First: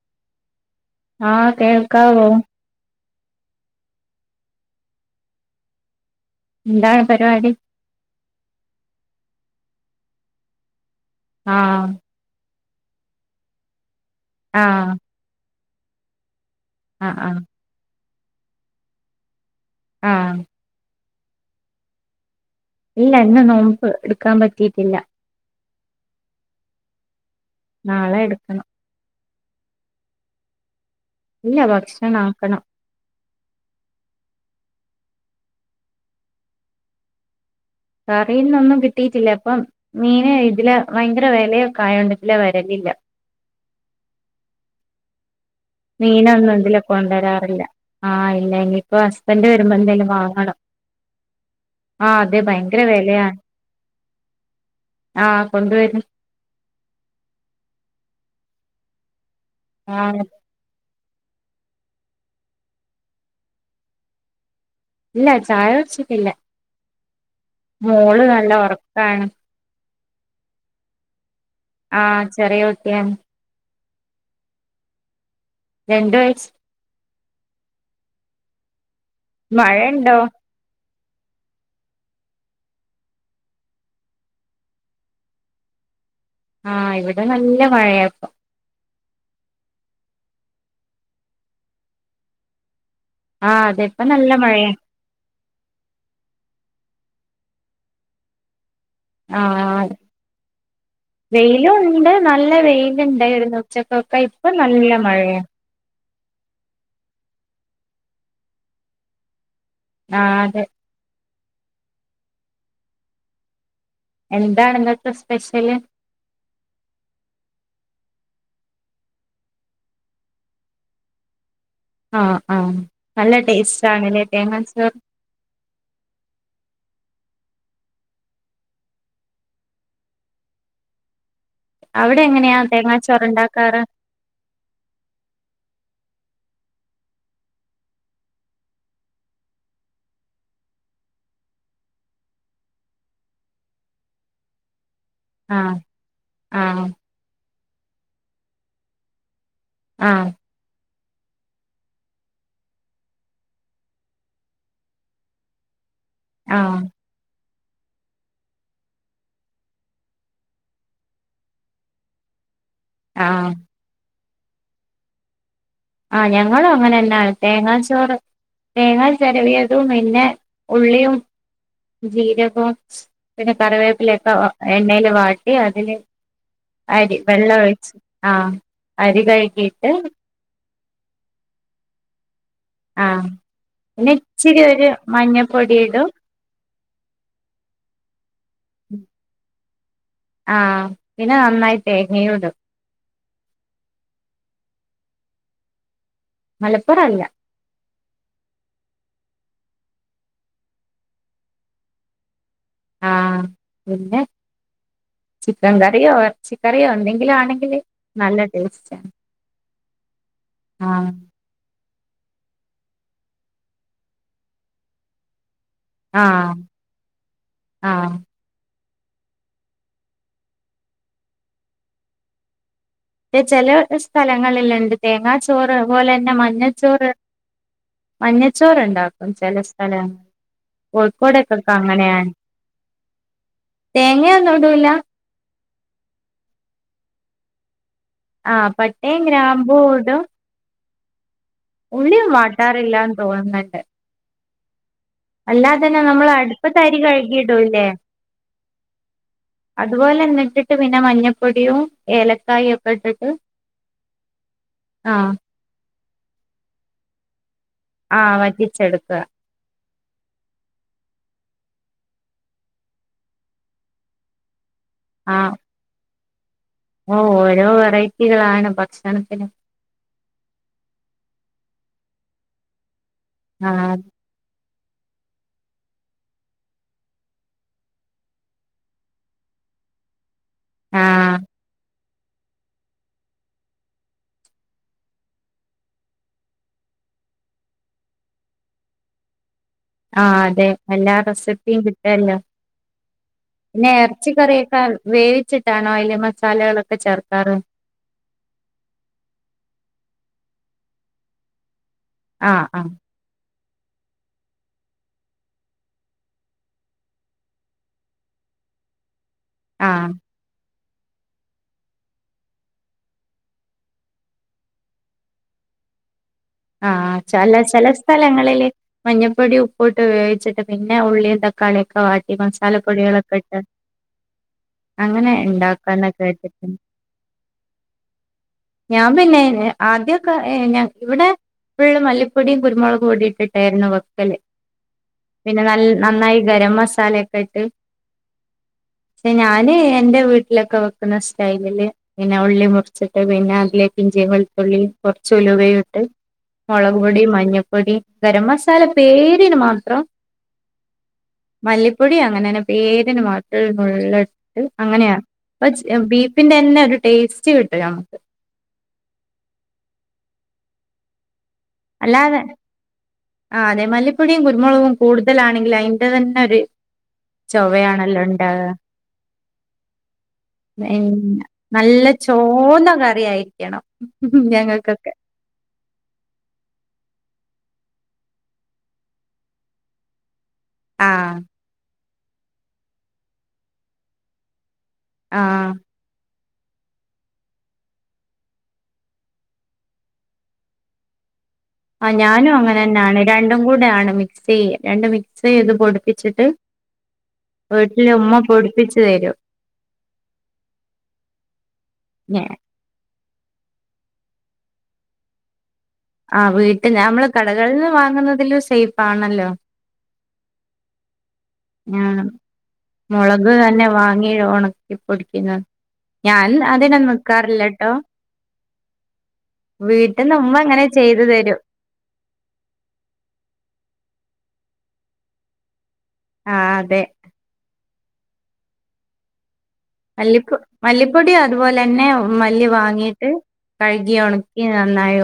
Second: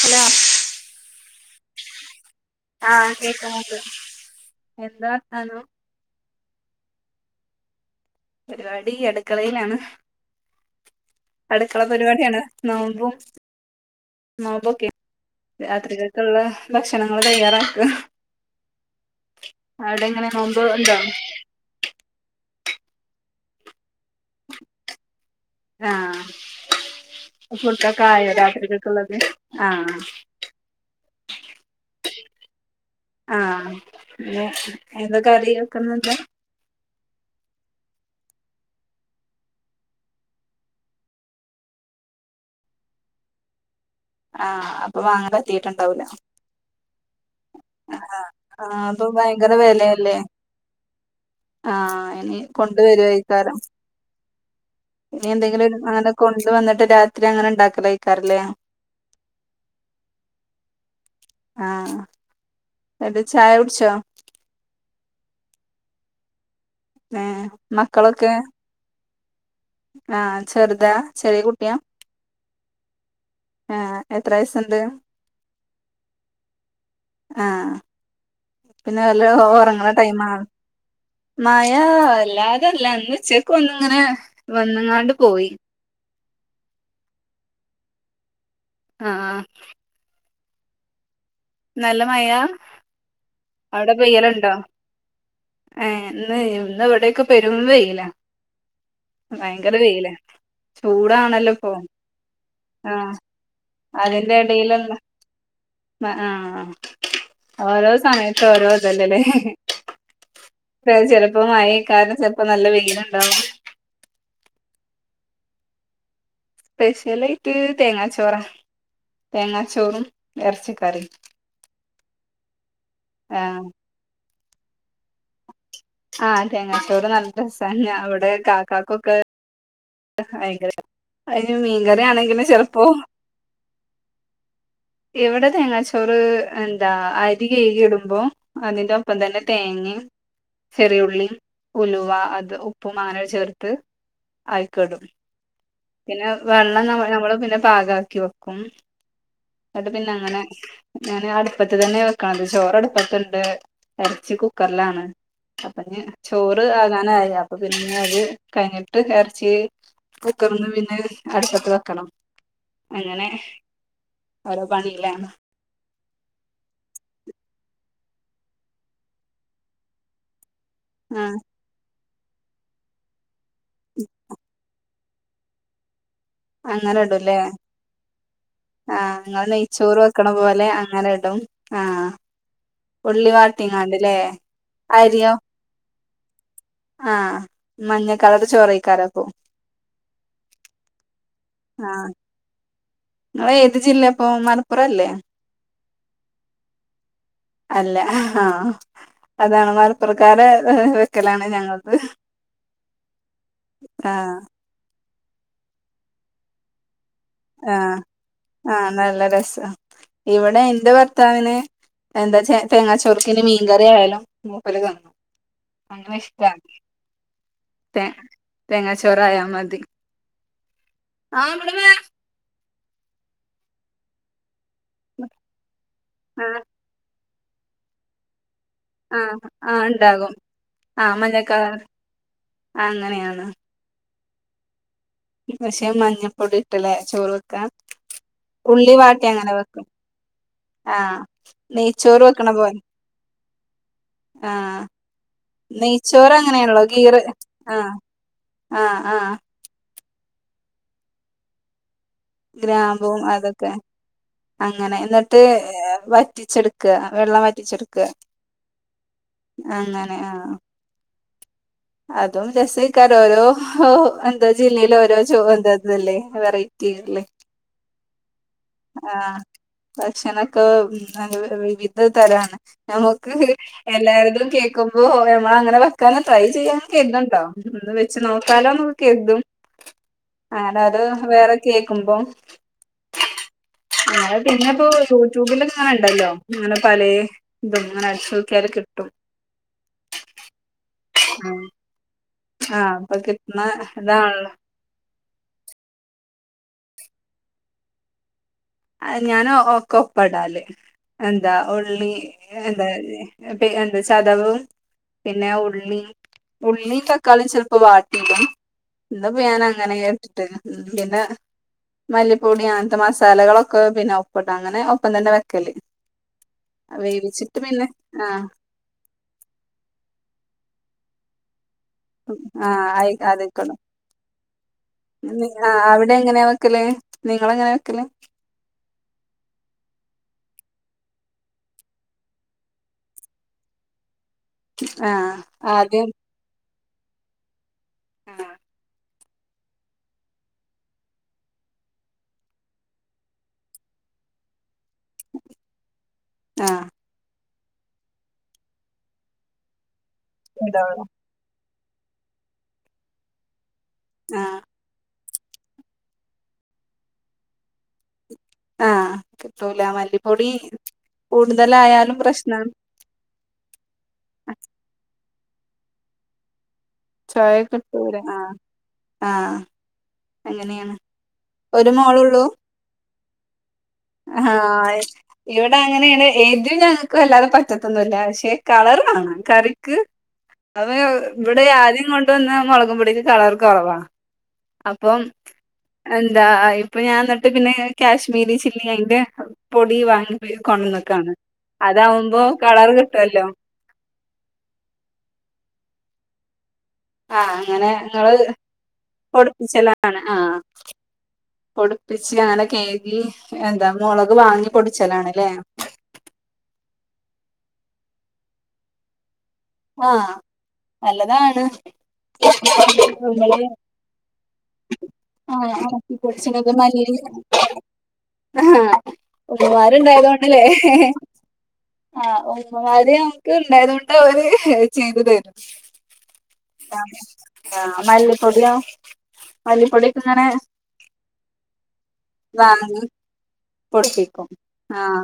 Hello ആ കേൾക്കാവോ ആആ കേക്ക ണ്ട് എന്താ വർത്താനം എന്താണ് പരിപാടി പരിപാടീ അടുക്കളയിലാണ് അടുക്കള ആഹ് പരിപാടിയാണ് നോബും നോമ്പോക്കെ ആഹ് രാത്രികൾക്കുള്ള ആഹ് ഭക്ഷണങ്ങള് ആഹ് തയ്യാറാക്കുവാ അവിടെ എങ്ങനെയാ ആഹ് നോമ്പ് ഇണ്ടോ ഇല്ല ഇന്ന് നോമ്പ് ഇടുക്കാൻ പറ്റീട്ടില്ല ആഹ് ഫുഡൊക്കേ നാളെ ആയോ എടുക്കണം രാത്രിതേകൊള്ളത് ആ ആ ഇല്ല ഭക്ഷണാക്കണം ആഹ് പി ഏതൊക്കെ കറി വെക്കുന്നുണ്ട് കറിയിന്നൊന്നും കിട്ടിയിട്ടില്ല പ്പം മീന് ഇതിലെ ഭയങ്കര വെലയൊക്കെ ആയോണ്ട് ഇതിലെ വരല് [unintelligible] ഇല്ല ആഹ് അപ്പൊ വാങ്ങല് മീനൊന്നും ഇതിലെ കൊണ്ടരാറില്ല ആഹ് ഇല്ല ആഹ് ഇനിയിപ്പോ അപ്പൊ ഹസ്ബൻഡ് ഭയങ്കര വരുമ്പോന്ടെലും വിലയല്ലേ വാങ്ങണം ആഹ് ഇനി അതെ ഭയങ്കര വെലയാണ് കൊണ്ടുവരുവായിക്കാരം ഇനി എന്തെങ്കിലും അങ്ങനെ കൊണ്ടുവന്നിട്ട് രാത്രി അങ്ങനെ ഉണ്ടാക്കലായി തല്ലേ ആ ആ എന്നട്ട് ചായ കുടിച്ചോ? ഇല്ല ചായ വെച്ചിട്ടില്ല ഏ മോള് മക്കളൊക്കെ നല്ല ഉറക്കാണ്. ആ ചെറുതാ ചെറിയ കു ആ ചെറിയ കുട്ടിയ ആ എത്ര വയസുണ്ട്? രണ്ട് വയസ് പിന്നെ നല്ല ഉറങ്ങണ ടൈം ആണ് മയ അല്ലാതല്ല ഇന്നുച്ചക്ക് ഒന്ന്‌ ഇങ്ങനെ വന്നങ്ങാണ്ട് പോയി. ആ ഇവിടെ നല്ല മഴയപ്പോ. ആ നല്ല മായാ? ആഹ് അതെ അവിടെ ഇപ്പ നല്ല പെയ്യലുണ്ടോ മഴയാ ഏ ഇന്ന് ഇന്ന്- എവിടൊക്കെ പെരും വെയില. ഭയങ്കര വെയില. വെയിലുണ്ട് നല്ല ആ വെയിലൂണ്ട് ഇന്നു ഉച്ചക്കൊക്കെ അതിന്റെ ഇപ്പൊ നല്ല എടയിലുള്ള മഴയാണ്. ആ ഓരോ സമയത്തെ ഓരോ ഇതല്ലേ ലോ ആ അതെ. പ്പ മഴ ആയ കാരം. ചെലപ്പോ നല്ല വെയിലുണ്ടാവും. എന്താണ് ഇന്നത്തെ സ്പെഷ്യല്? സ്പെഷ്യൽ ആയിട്ട് തേങ്ങാച്ചോറ്. തേങ്ങാച്ചോറും ഇറച്ചിക്കറി ആഹ ആഹ നല്ല ടേസ്റ്റ് ആണല്ല ഫേമസ് ആ തേങ്ങാചോർ നല്ല രസാണ് ഇവിടെ കാക്കാക്കൊക്കെ [unintelligible] ഭയങ്കര [unintelligible] [unintelligible] മീൻകറി അവിടെ ആണെങ്കിലും എങ്ങനെയാ ചെലപ്പോ തേങ്ങാച്ചോറ് ഉണ്ടാക്കാറ് എവിടെ തേങ്ങാച ചോറ് എന്താ അരി കഴുകി ഇടുമ്പോ അതിന്റെ ഒപ്പം തന്നെ തേങ്ങിമ് ചെറിയുള്ളി ഉലുവ അത് ഉപ്പുമാന ചേർത്ത് ആയക്കിടും ആഹ് പിന്നെ ആഹ് വെള്ളം നമ്മ നമ്മള് പിന്നെ പാകക്കി വെക്കും എന്നട്ട് പിന്നെ ആഹ് അങ്ങനെ ഞാൻ അടുപ്പത്ത് തന്നെ വെക്കണ അത് ചോറ് അടുപ്പത്തുണ്ട് ഇറച്ചി കുക്കറിലാണ് അപ്പൊ ചോറ് ആഹ് ആകാനായി അപ്പൊ പിന്നെ അത് കഴിഞ്ഞിട്ട് ഇറച്ചി [unintelligible] പിന്നെ അടുപ്പത്തു വെക്കണം അങ്ങനെ ആഹ് ഓരോ പണിലാണ് ആ ഞങ്ങളും അങ്ങനെന്ന തേങ്ങാ ചോറ് തേങ്ങാ ചെരവിയതും പിന്നെ ഉള്ളിയും ആഹ് ജീരകവും പിന്നെ കറിവേപ്പിലൊക്കെ എണ്ണയില വാട്ടി അതിന് അങ്ങനെ അരി ഇടുംല്ലേ വെള്ള ഒഴിച്ചു ആ ആഹ് അരി നിങ്ങൾ കഴുകിട്ട് നെയ്ച്ചോറ് വെക്കണ [unintelligible] ഇടും ആ ആഹ് ഉള്ളി പിന്നെ വാട്ടിങ്ങാണ്ടല്ലേ ഇച്ചിരി ഒരു അരിയോ മഞ്ഞപ്പൊടി ഇടും ആ മഞ്ഞകളറു ചോറ കഴിക്കലാപ്പൊ ആ പിന്നെ നന്നായി ആഹ് തേങ്ങയുമിടും നിങ്ങള് ഏത് ജില്ലപ്പൊ മലപ്പുറ അല്ലേ? മലപ്പുറം അല്ല അല്ല ആ അതാണ് മലപ്പുറക്കാര വെക്കലാണ് ഞങ്ങക്ക് ആ പിന്നെ ചിക്കൻ കറിയോ ഇറച്ചിക്കറിയോ ഉണ്ടെങ്കി ആ ആ നല്ല രസ ഇവിടെ എന്റെ ആഹ് ഭർത്താവിന് എന്താ ച തേങ്ങാ ചോറിന് മീൻകറി ആയാലും മൂപ്പര് തിന്നും [unintelligible] ഇഷ്ട ആഹ് തേ ആഹ് തേങ്ങാച്ചോറ ആയാാ മതി ചെല സ്ഥലങ്ങളില്ണ്ട് തേങ്ങാച്ചോറ് അതുപോലെന്നെ ആഹ് മഞ്ഞച്ചോറ് മഞ്ഞച്ചോർണ്ടാക്കും ആഹ് ചില ആ സ്ഥല ഉണ്ടാകും ആ കോഴിക്കോടൊക്കൊക്കെ മഞ്ഞക്കളർ അങ്ങനെയാണ് അങ്ങനെയാണ് തേങ്ങയൊന്നുടൂലാ പക്ഷെ മഞ്ഞപ്പൊടി ഇട്ടല്ലേ ചോറ് വെക്കാ ആ പട്ടയും ഗ്രാമ്പൂടും ആ നെയ്ച്ചോറ് വെക്കണ പോലെ വാട്ടാറില്ലാന്ന് തോന്നുന്നുണ്ട് ആ അല്ലാതെ തന്നെ നമ്മൾ നെയ്ച്ചോർ അടുപ്പത്ത് അങ്ങനെയണല്ലോ അരി ഗീറ് ആ കഴുകിയിടൂല്ലേ ആ ആ അതുപോലെന്നിട്ടിട്ട് പിന്നെ മഞ്ഞപ്പൊടിയും ഏലക്കായും ഒക്കെ ഗ്രാമ്പുവും ഇട്ടിട്ട് അതൊക്കെ അങ്ങനെ ആഹ് എന്നിട്ട് വറ്റിച്ചെടുക്ക വെള്ളം വറ്റിച്ചെടുക്ക ആഹ് വറ്റിച്ചെടുക്കുക അങ്ങനെ ആ അതും രസയിക്കാരോ ഓരോ എന്താ ജില്ലയില് ഓരോ ചോ എന്താ ഇതല്ലേ വെറൈ ഓ ഓരോ വെറൈറ്റികളാണ് ആ ഭക്ഷണത്തിന് ഭക്ഷണക്കെ വിവിധ തരാണ് നമുക്ക് ആഹ് എല്ലാവര്തും കേ ക്കുമ്പോ ഞമ്മളങ്ങനെവെക്കണം ട്രൈചെയ്യാണം കെര്തുണ്ടോ ഒന്ന് വെച്ച് നോക്കാലോന്ന് കെര്തും ആനത് ആഹ് വേറെ കേക്കുമ്പോം അ പിന്നെ ഇപ്പോ യൂറ്റൂബിലിങ്ങനെണ്ടല്ലോ അങ്ങനെ പലേഇതും ങ്ങനെ അടിച്ചോക്കിയാല് കിട്ടും ആ അതെ എല്ലാ റെസിപ്പിയും കിട്ടുഅല്ലോ ആഹ് അപ്പൊ കിട്ടുന്ന പിന്നെ എറച്ചി ഇതാണല്ലോ കറിയൊക്കെ വേവിച്ചിട്ടാണോ എ മസാലകളൊക്കെ ചേർക്കാറ് ആ ഞാനൊ ഒകൊപ്പടല് എന്താ ഉള്ളി ആഹ് എന്താ ആഹ് പി എന്തചതവും പിന്നെ ഉള്ളി ഉള്ളി തക്കാളി ചെൽപ്പോവാട്ടിടും ഇന്ന്പ്പോ ആഹ് ഞാനങ്ങനെയിട്ടിട്ട് പിന്നെ മല്ലിപ്പൊടി അങ്ങൻത്തെ മസാലകളൊ ക്കെ പിന്നെ ഒപ്പട അങ്ങനെ ഒപ്പംതന്നെ വെക്കല് ആ വേവിച്ചിട്ട് ചല ചെല പിന്നെ ആഹ് സ്ഥലങ്ങളില് മഞ്ഞപ്പൊടി ഉപ്പൂട്ട് വേവിച്ചിട്ട് പിന്നെ പിന്നെ ഉള്ളിയും തക്കാളിയൊക്കെവാട്ടി മസാലപ്പൊടികളൊക്കെ ഇട്ട് അങ്ങനെ ഉണ്ടാക്കാന്നൊക്കെ അവിടെങ്ങനെയാ കേട്ടിട്ടുണ്ട് വെക്കല് നിങ്ങളെങ്ങനെയ വെക്കല് ഞാൻ പിന്നെ ആദ്യം ക്കെ ഞ ഇവിടെ ഫുള്ള് മല്ലിപ്പൊടിയും കുരുമുളക് പൊടിയുട്ടിട്ടായിരുന്നു വെ ക്കല് ആഹ് പിന്നെ നൽ ആദ്യം നന്നായി ഗരമസാലൊക്കെഇട്ട് ആ ക്ഷെ ഞാന് എന്റെ വീട്ടിലൊക്കെ വെക്കുന്ന സ്റ്റൈലില് പിന്നെ ഉള്ളി മുറിച്ചിട്ട് പിന്നെ അതിലേക്ക് ഇഞ്ചിയും വെളുതുള്ളി കൊറച്ചുലുവയുട്ട് ആഹ് മൊളക് പൊടിയും മഞ്ഞപ്പൊടി ഗരമസാല പേരിന് മാത്രം ഇതാണ് മല്ലിപ്പൊടി അങ്ങനെന്നെ പേരിന് മാത്രേ ആഹ് നുള്ളിട്ട് അങ്ങനെയാ അ ബീഫിന്റെന്നെ ഒരു ടേസ്റ്റ്കിട്ടു നമ്മക്ക് ആ കിട്ടൂല മല്ലിപ്പൊടി കൂടുതലായാലും അല്ലാതെ പ്രശ്നാണ് ആ അതെ മല്ലിപ്പൊടിയും കുരുമുളകും കൂടു തലാണെങ്കിൽ അയിന്റെതെന്നെ ഒര് ചൊയ കിട്ടൂല ആഹ് ചൊവയാണല്ലണ്ടാവ ആഹ് അങ്ങനെയാണ് പിന്നെ ഒരു നല്ല ചോന്നകറിയായിരിക്കണം ആ ഇവിടങ്ങനെയാണ് ഏ രു ഞങ്ങക്ക് വല്ലാതെ പറ്റത്തൊന്നുല്ല പക്ഷെ കളറ് വേണം കറിക്ക് അത് ആ ഇവിടെ ആദ്യം കൊണ്ടവന്ന മൊളകുംപൊടിക്ക് കളർകുറവാ അപ്പം ആ എ ന്താ ഇപ്പൊ ഞാൻന്നട്ട്പിന്നെ കാശ്മീരിചില്ലി അയിന്റെ പൊടി വാങ്ങി കൊണ്ടന്ന്ക്കാണ് ആ ഞാനും അങ്ങനെന്നാണ് രണ്ടും കൂടെയാണ് മിക്സ് ചെയ രണ്ടും മിക്സ് ചെയ്ത് പൊടിപ്പിച്ചി ആ അങ്ങനെ ഇങ്ങള് പൊടിപ്പിച്ചു തരും പൊടുപ്പിച്ചലാണ് ആ പൊടിപ്പിച്ച് ഞ- അങ്ങനെ കഴ്കി എന്താ മുളക് വാങ്ങി പൊടിച്ചലാണ്ലേ ആ വീട്ടില മ്മള് കടകൾന്ന് വാങ്ങുന്നതിലും സെയ്ഫാണല്ലോ ആ നല്ലതാണ് ആ മുളക് നമ്മള് തന്നെ വാങ്ങി ഉണക്കിപ്പൊടിക്കുന്നത് ആഹ് ഇറക്കി ഞാൻ അതിന് നിക്കാറില്ലട്ടോ അഹ വീട്ടിൽന്ന് ഉമ്മ ഉമ്മമ്മാര്ണ്ടായതൊണ്ടല്ലേ അങ്ങനെ ചെയ്തു തരും ആ ഉമ്മമാര് നമുക്ക്ണ്ടായതോണ്ട് ഓര് ചെയ്തുതരും ആ അതെ ആ മല്ലി പൊടിയോ മല്ലിപ്പൊ മല്ലിപ്പൊടി അത്പോലെന്നെ മല്ലി വാങ്ങിട്ട് പൊടുച്ചിക്കും ആഹ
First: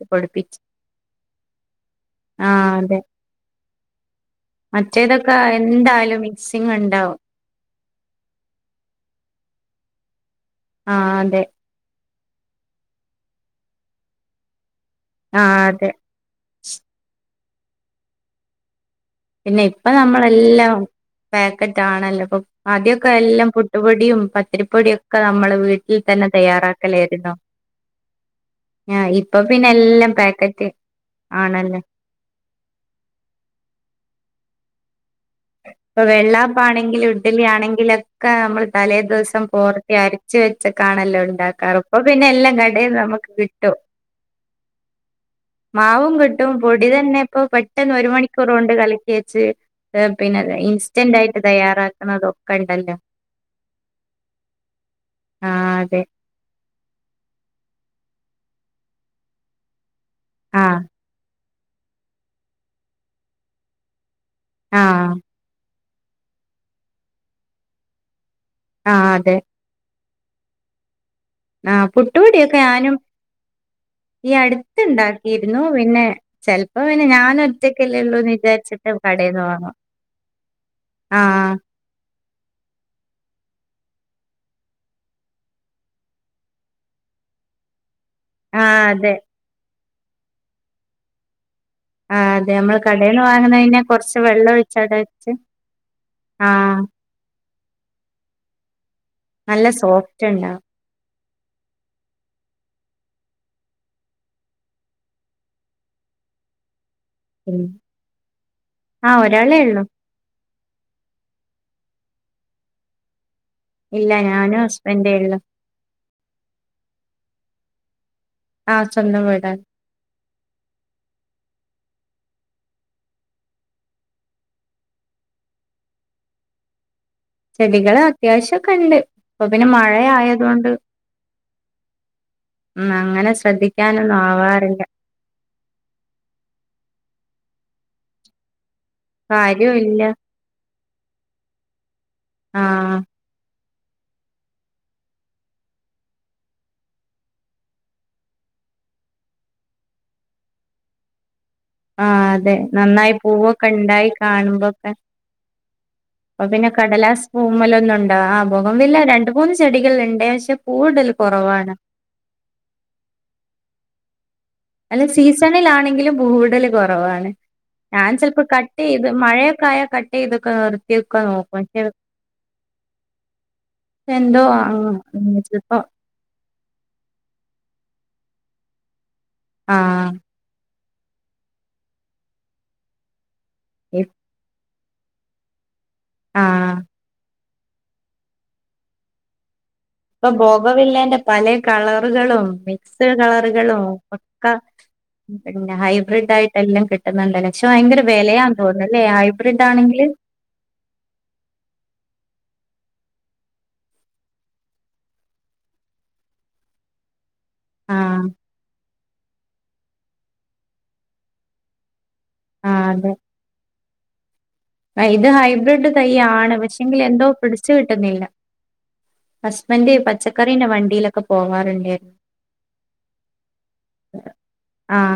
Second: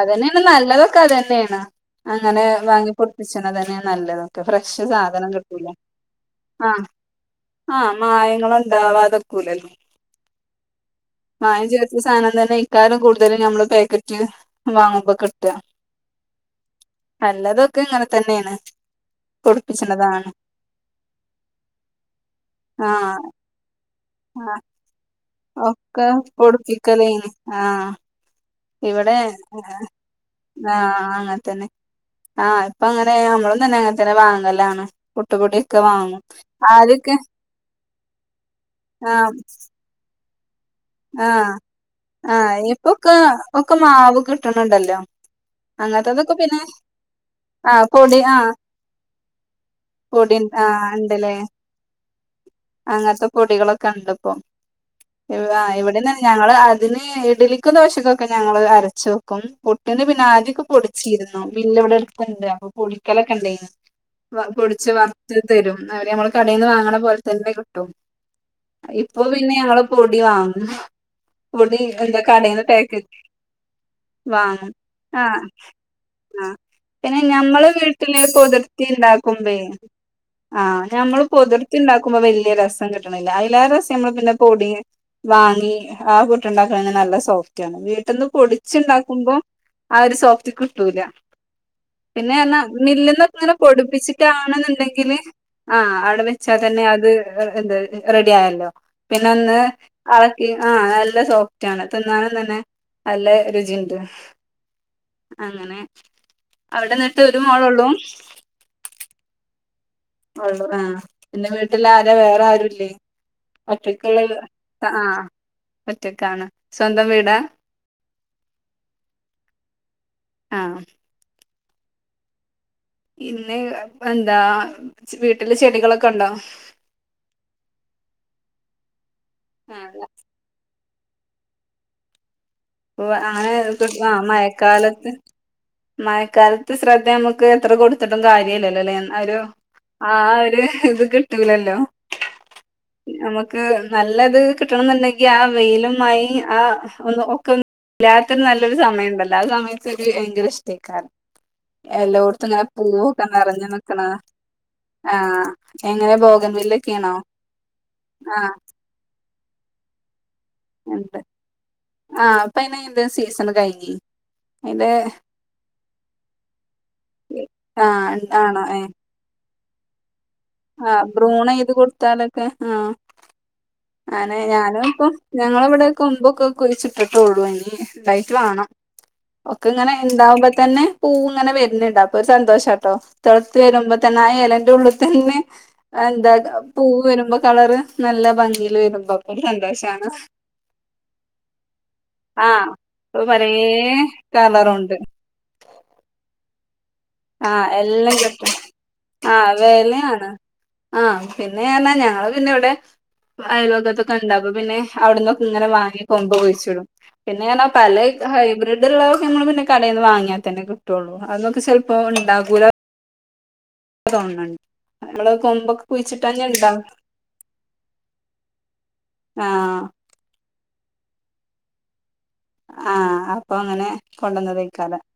അതന്നെണ് പൊടിപ്പിച്ച് നല്ലതൊക്കെ അത് തന്നെയാണ് അങ്ങനെ ആ വാങ്ങി അതെ പൊടുപ്പിച്ച് ണതന്നെയ ന നല്ലതൊക്കെ ഫ്രഷ് സാധനം മറ്റേതൊക്കെ കിട്ടൂല്ലേ എന്തായാലും ആ മിക്സിങ് ഉണ്ടാവും ആ മായങ്ങളുണ്ടാവാതൊക്കൂലല്ലോ ആഹ അതെ ഈ സാധനം തന്നെ ഇക്കാലം കൂടുതലും നമ്മള് പാക്കറ്റ് വാങ്ങുമ്പോ ആ കിട്ടുക അതെ നല്ലതൊക്കെ ഇങ്ങനെ തന്നെയാണ് പിന്നെ ഇപ്പ പൊടിപ്പിച്ചണതാണ് നമ്മളെല്ലാം പാക്കറ്റ് ആണല്ലോ ഇപ്പൊ ആദ്യൊക്കെ ആഹ് എല്ലാം പുട്ട്പൊടി ടിയും ആ പത്തിരിപ്പൊടിയൊക്കെ നമ്മള് വീട്ടിൽ ഒക്കെ തന്നെ പൊടിപ്പിക്കലേനി തയ്യാറാക്കലായിരുന്നു ആഹ് ആ ഇവിടെ ഇപ്പൊ പിന്നെ എല്ലാം പാക്കറ്റ് ആഹ് അങ്ങൻത്തന്നെ ആണല്ലേ ആഹ് ഇപ്പൊ അങ്ങനെ നമ്മളും തന്നെ അങ്ങനത്തന്നെ വാങ്ങലാണ് പുട്ട് പൊടിയൊക്കെ ഇപ്പൊ വാങ്ങും വെള്ളാപ്പാണെങ്കിലും ആദ്യക്കെ ഇഡ്ഡലി ആണെങ്കിലൊക്കെ നമ്മൾ ആഹ പച്ച ക്കാണല്ലോ ഉണ്ടാക്കാറ് ഇപ്പൊ പിന്നെ എല്ലാം ആഹ് കടേന്നു ഇപ്പൊക്കെ നമക്ക് ഒക്കെ കിട്ടും മാവ് കിട്ടണ് ണ്ടല്ലോ മാവും അങ്ങൻത്തതൊക്കെ കിട്ടും പിന്നെ പൊടി തന്നെ ഇപ്പൊ ആഹ് പെട്ടെന്ന് ഒരു പൊടി ആഹ് മണിക്കൂറോണ്ട് കലക്കി വെച്ച് ഏഹ് പിന്നല്ലെ ഇൻസ്റ്റന്റ് ആയിട്ട് തയ്യാറാക്ക അങ്ങനത്തെ പൊടികളൊക്കെണ്ട്പ്പോ ആ ഇവിടെന്ന ഞങ്ങള് അതിന് ഇഡ്ഡലിക്കും ദോശകൊക്കെ ഞങ്ങള് അരച്ചു വെക്കും പുട്ടിനു പിന്നെ ആ ആദ്യക്കെ പൊടിച്ചിര് ന്ന്‌ മില്ല് ഇവിടെ എടുത്തണ്ട് അപ്പൊ പൊടിക്കലൊക്കെ ഇണ്ടായിന് ആ പൊടിച്ച് വറുത്ത് തരും അവര് ഞമ്മൾ കടയിൽന്ന് വാങ്ങണ പോലെ തന്നെ കിട്ടും ആ ഇപ്പൊ അതെ പിന്നെ ഞങ്ങള് പൊടി വാങ്ങ ആ പൊടി എന്ത പുട്ടുപൊടിയൊക്കെ കടയില് ഞാനും പാക്കറ്റ് ഈ വാങ്ങും ആഹ അടുത്തുണ്ടാക്കിയിരുന്നു പിന്നെ ആ ചെലപ്പോ പിന്നെ ഞാൻ ഞമ്മള് ഒറ്റക്കല്ലേ വീട്ടില് ഉള്ളൂന്ന് കുതിർത് വിചാരിച്ചിട്ട് കടേന്ന് ഉണ്ടാക്കുമ്പേ വാങ്ങും ആഹ ആ ഞമ്മള് പൊതിർത്തി ഉണ്ടാകും വലിയ രസം കിട്ടണില്ല അതിലേറെ രസം നമ്മൾ പിന്നെ പൊടി വാങ്ങി ആ പുട്ട്ണ്ടാക്കണ നല്ല നല്ല സോഫ്റ്റ് ആണ് വീട്ടിൽന്ന് ആ അതെ പൊടിച്ചുണ്ടാക്കുമ്പോ ആ ഒരു സോഫ്റ്റ് കിട്ടൂല ആഹ് പിന്നെ അതെ എന്ന നമ്മള് കടേന്ന് മില്ലന്നൊക്കെ ഇങ്ങനെ വാങ്ങുന്നതിനെ കൊറച്ച് വെള്ളം പൊടിപ്പിച്ചിട്ടാണെന്നുണ്ടെങ്കില് ഒഴിച്ചടച്ച് ആഹ അവിടെ വെ വച്ചാൽ തന്നെ ആഹ് അത് എന്ത റെഡി ആയല്ലോ പിന്നെ ഒന്ന് നല്ല സോഫ്റ്റ് അളക്കി ഉണ്ടാവും ആ നല്ല സോഫ്റ്റ്‌ റ്റാണ് തിന്നാലും തന്നെ നല്ല രുചിണ്ട് അങ്ങനെ അവിടെ അ ഒരു പിന്നെ മോളോള്ളൂ ആഹ് ഒരാളേ ഉള്ളൂ ള്ള ആ പിന്നെ വീട്ടിൽ ആര വേറെ ആരുല്ലേ? ഇല്ല ഒറ്റക്കുള്ള ഞാനും ഹസ്ബൻഡേ ആഹ്.. ഉള്ളു ഒറ്റക്കാണ് സ്വന്തം വീടാ ആഹ്.. സ്വന്തം വീടാണ് ആഹ്.. പിന്നെ എന്താ വീട്ടില് ചെടികളൊക്കെ ഉണ്ടോ? ചെടികള് അത്യാവശ്യം ക്കെ ഉണ്ട് അപ്പൊ പിന്നെ മഴ ആഹ് ആയത് കൊണ്ട് ഓ അങ്ങനെ ആ ശ്രദ്ധിക്കാനൊന്നും ആവാറില്ല മഴക്കാലത്ത് മഴക്കാലത്ത് ശ്രദ്ധ നമുക്ക് എത്ര കൊടുത്തിട്ടും കാര്യല്ലല്ലോല്ലേ ഒരു കാര്യവും ഇല്ല ആ ഒരു ഇത് കിട്ടൂലല്ലോ...? ആഹ് നമുക്ക് നല്ലത് കിട്ടണന്ന്ണ്ടെങ്കി ആ വെയിലും മയീം ആഹ് ഒന്ന് ഒക്ക ഇല്ലാത്തിനും നല്ലൊരു സമയണ്ടല്ലോ ആ സമയത്തൊക്കെ ഭയങ്കര ഇഷ്ടയ്ക്കാരം ആഹ് എല്ലോട്ത്തും അതെ ഇങ്ങനെ നന്നായി പൂവൊക്കെ നിറഞ്ഞു ന്ക്കണ ഉണ്ടായി കാണുമ്പോക്കെ ആഹ് എങ്ങനെ പോക അപ്പൊ പിന്നെ കടലാസ് പൂവ്മ്മലൊന്നും ണ്ടാവും ആഹ് ബോകംവില്ല രണ്ട് മൂന്ന് ചെടികൾ ഇണ്ട് ഷേ ഇണ്ട് ആഹ് ഇപ്പയ്ന് ഈന്റെ സീസൺ കയിഞ്ഞ് അല്ല സീസണിലാണെങ്കിലും പൂവിടല് കൊറവാണ് ആ ഞാൻ ചെലപ്പോ കട്ട് ചെയ്ത് മഴ [inaudible] ആഹ് ബ്രൂണെയ്ത് കൊടുത്താലൊക്കെ ആഹ് അങ്ങനെ എന്തോ ഞാനും ആഹ് ഇപ്പം ഞങ്ങള ചെലപ്പോ ഇവിടെ കൊമ്പൊക്കെ കുയിച്ചിട്ടിട്ടൊള്ളൂ ഇനി വാണം ഒക്കെ ഇങ്ങനെ ആഹ് ഇണ്ടാവുമ്പോ തന്നെ പൂ ഇങ്ങനെ വെര്ണ് ണ്ട് അപ്പൊ ഒരു സന്തോഷാ ട്ടോ തെള്ത്ത് വെര്മ്പോ തന്നെ ആ എലന്റെ ഉള്ള്ത്തെന്നെ എന്താ ആഹ് പൂവ് വെരുമ്പോ കളറ് നല്ല ഭംഗിൽ വരുമ്പോ അപ്പൊരു സന്തോഷം ഇപ്പൊ ഭോഗൻവില്ലെന്റെ പലെ കളറുകളും ആഹ് മിക്സ്ഡ് ഇപ്പൊ പലേ കളറുകളും ഒക്ക കളറുണ്ട് പിന്ന ഹൈബ്രിഡ് ആയിട്ട് എല്ലം കിട്ട് പക്ഷെ ആഹ് ഭയങ്കര എല്ലാം വെലയാ കിട്ടും തോന്നുന്നു അല്ലേ ആഹ് ഹൈബ്രിഡ് ആണെങ്കില് വെലയാണ് ആഹ് പിന്നെറഞ്ഞ ഞങ്ങള് പിന്നെ ഇവിടെ അയൽവക്കത്തൊക്കെ ഇണ്ട് അപ്പൊപിന്നെ അവ്ടന്നൊക്കെ ഇങ്ങനെ വാങ്ങി കൊമ്പ് കുഴിച്ചിടും പിന്നെപറഞ്ഞ പലെ ആഹ് ഹൈബ്രിഡ് ഇള്ളതൊക്കെ നമ്മൾ പിന്നെ കടയിൽന്ന് വാങ്ങിയ തന്നെ കിട്ടൊള്ളൂ അതൊക്കെ ഇപ്പൊ ഉണ്ടാകൂല ആഹ് അതെ [inaudible] ഇത് നമ്മള് കൊമ്പൊക്കെ ഹൈബ്രിഡ് തൈ കുഴിച്ചിട്ടാഞ്ഞ ആണ് ഉണ്ടാവും പക്ഷെങ്കിൽ എന്തോ പിടിച്ച് കിട്ട്ന്നില്ല ആഹ് ഹസ്ബൻഡ് പച്ചക്കറീന്റെ വണ്ടീലൊക്കെ പോവാറ്ണ്ടേര്ന്നു ആഹ് അപ്പൊ അങ്ങനെ കൊണ്ടന്നതയ്ക്കാരം ആഹ്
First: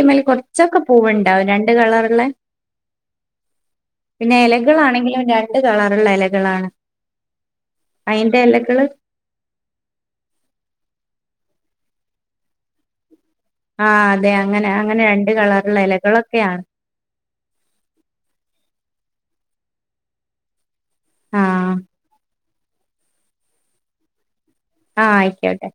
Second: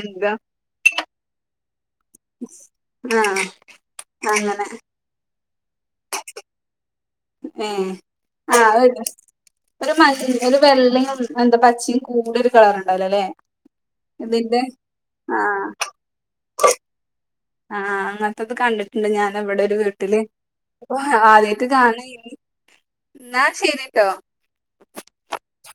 എന്താ ക്കെ പൂവുണ്ടാവും രണ്ട് കളറ്ള്ളെ ആഹ് പിന്നെ അങ്ങനെ എലകളാണെങ്കിലും ണ്ട് കളറ്ള്ള എലകളാണ് ഏഹ് ആഹ് ഒരു മ ഒരു വെള്ളെ എന്താ പ ച്ചീ കൂടൊരു കളറുണ്ടാവുലെ അങ്ങനെ ആഹ് അതെ അങ്ങനെ അങ്ങനെ രണ്ട് ആഹ് കളറ്ള്ളെ എലകളൊക്കെയാണ് ആഹ് അങ്ങൻത്തത് കണ്ടിട്ട്ണ്ട് ഞാൻ ഇവ്ടെ ഒരു വീട്ടില് അപ്പൊ ആ ആദ്യായിട്ട് കാണയ്ന് ന്നാ ശരിട്ടോ ആഹ് ആയിക്കോട്ടെ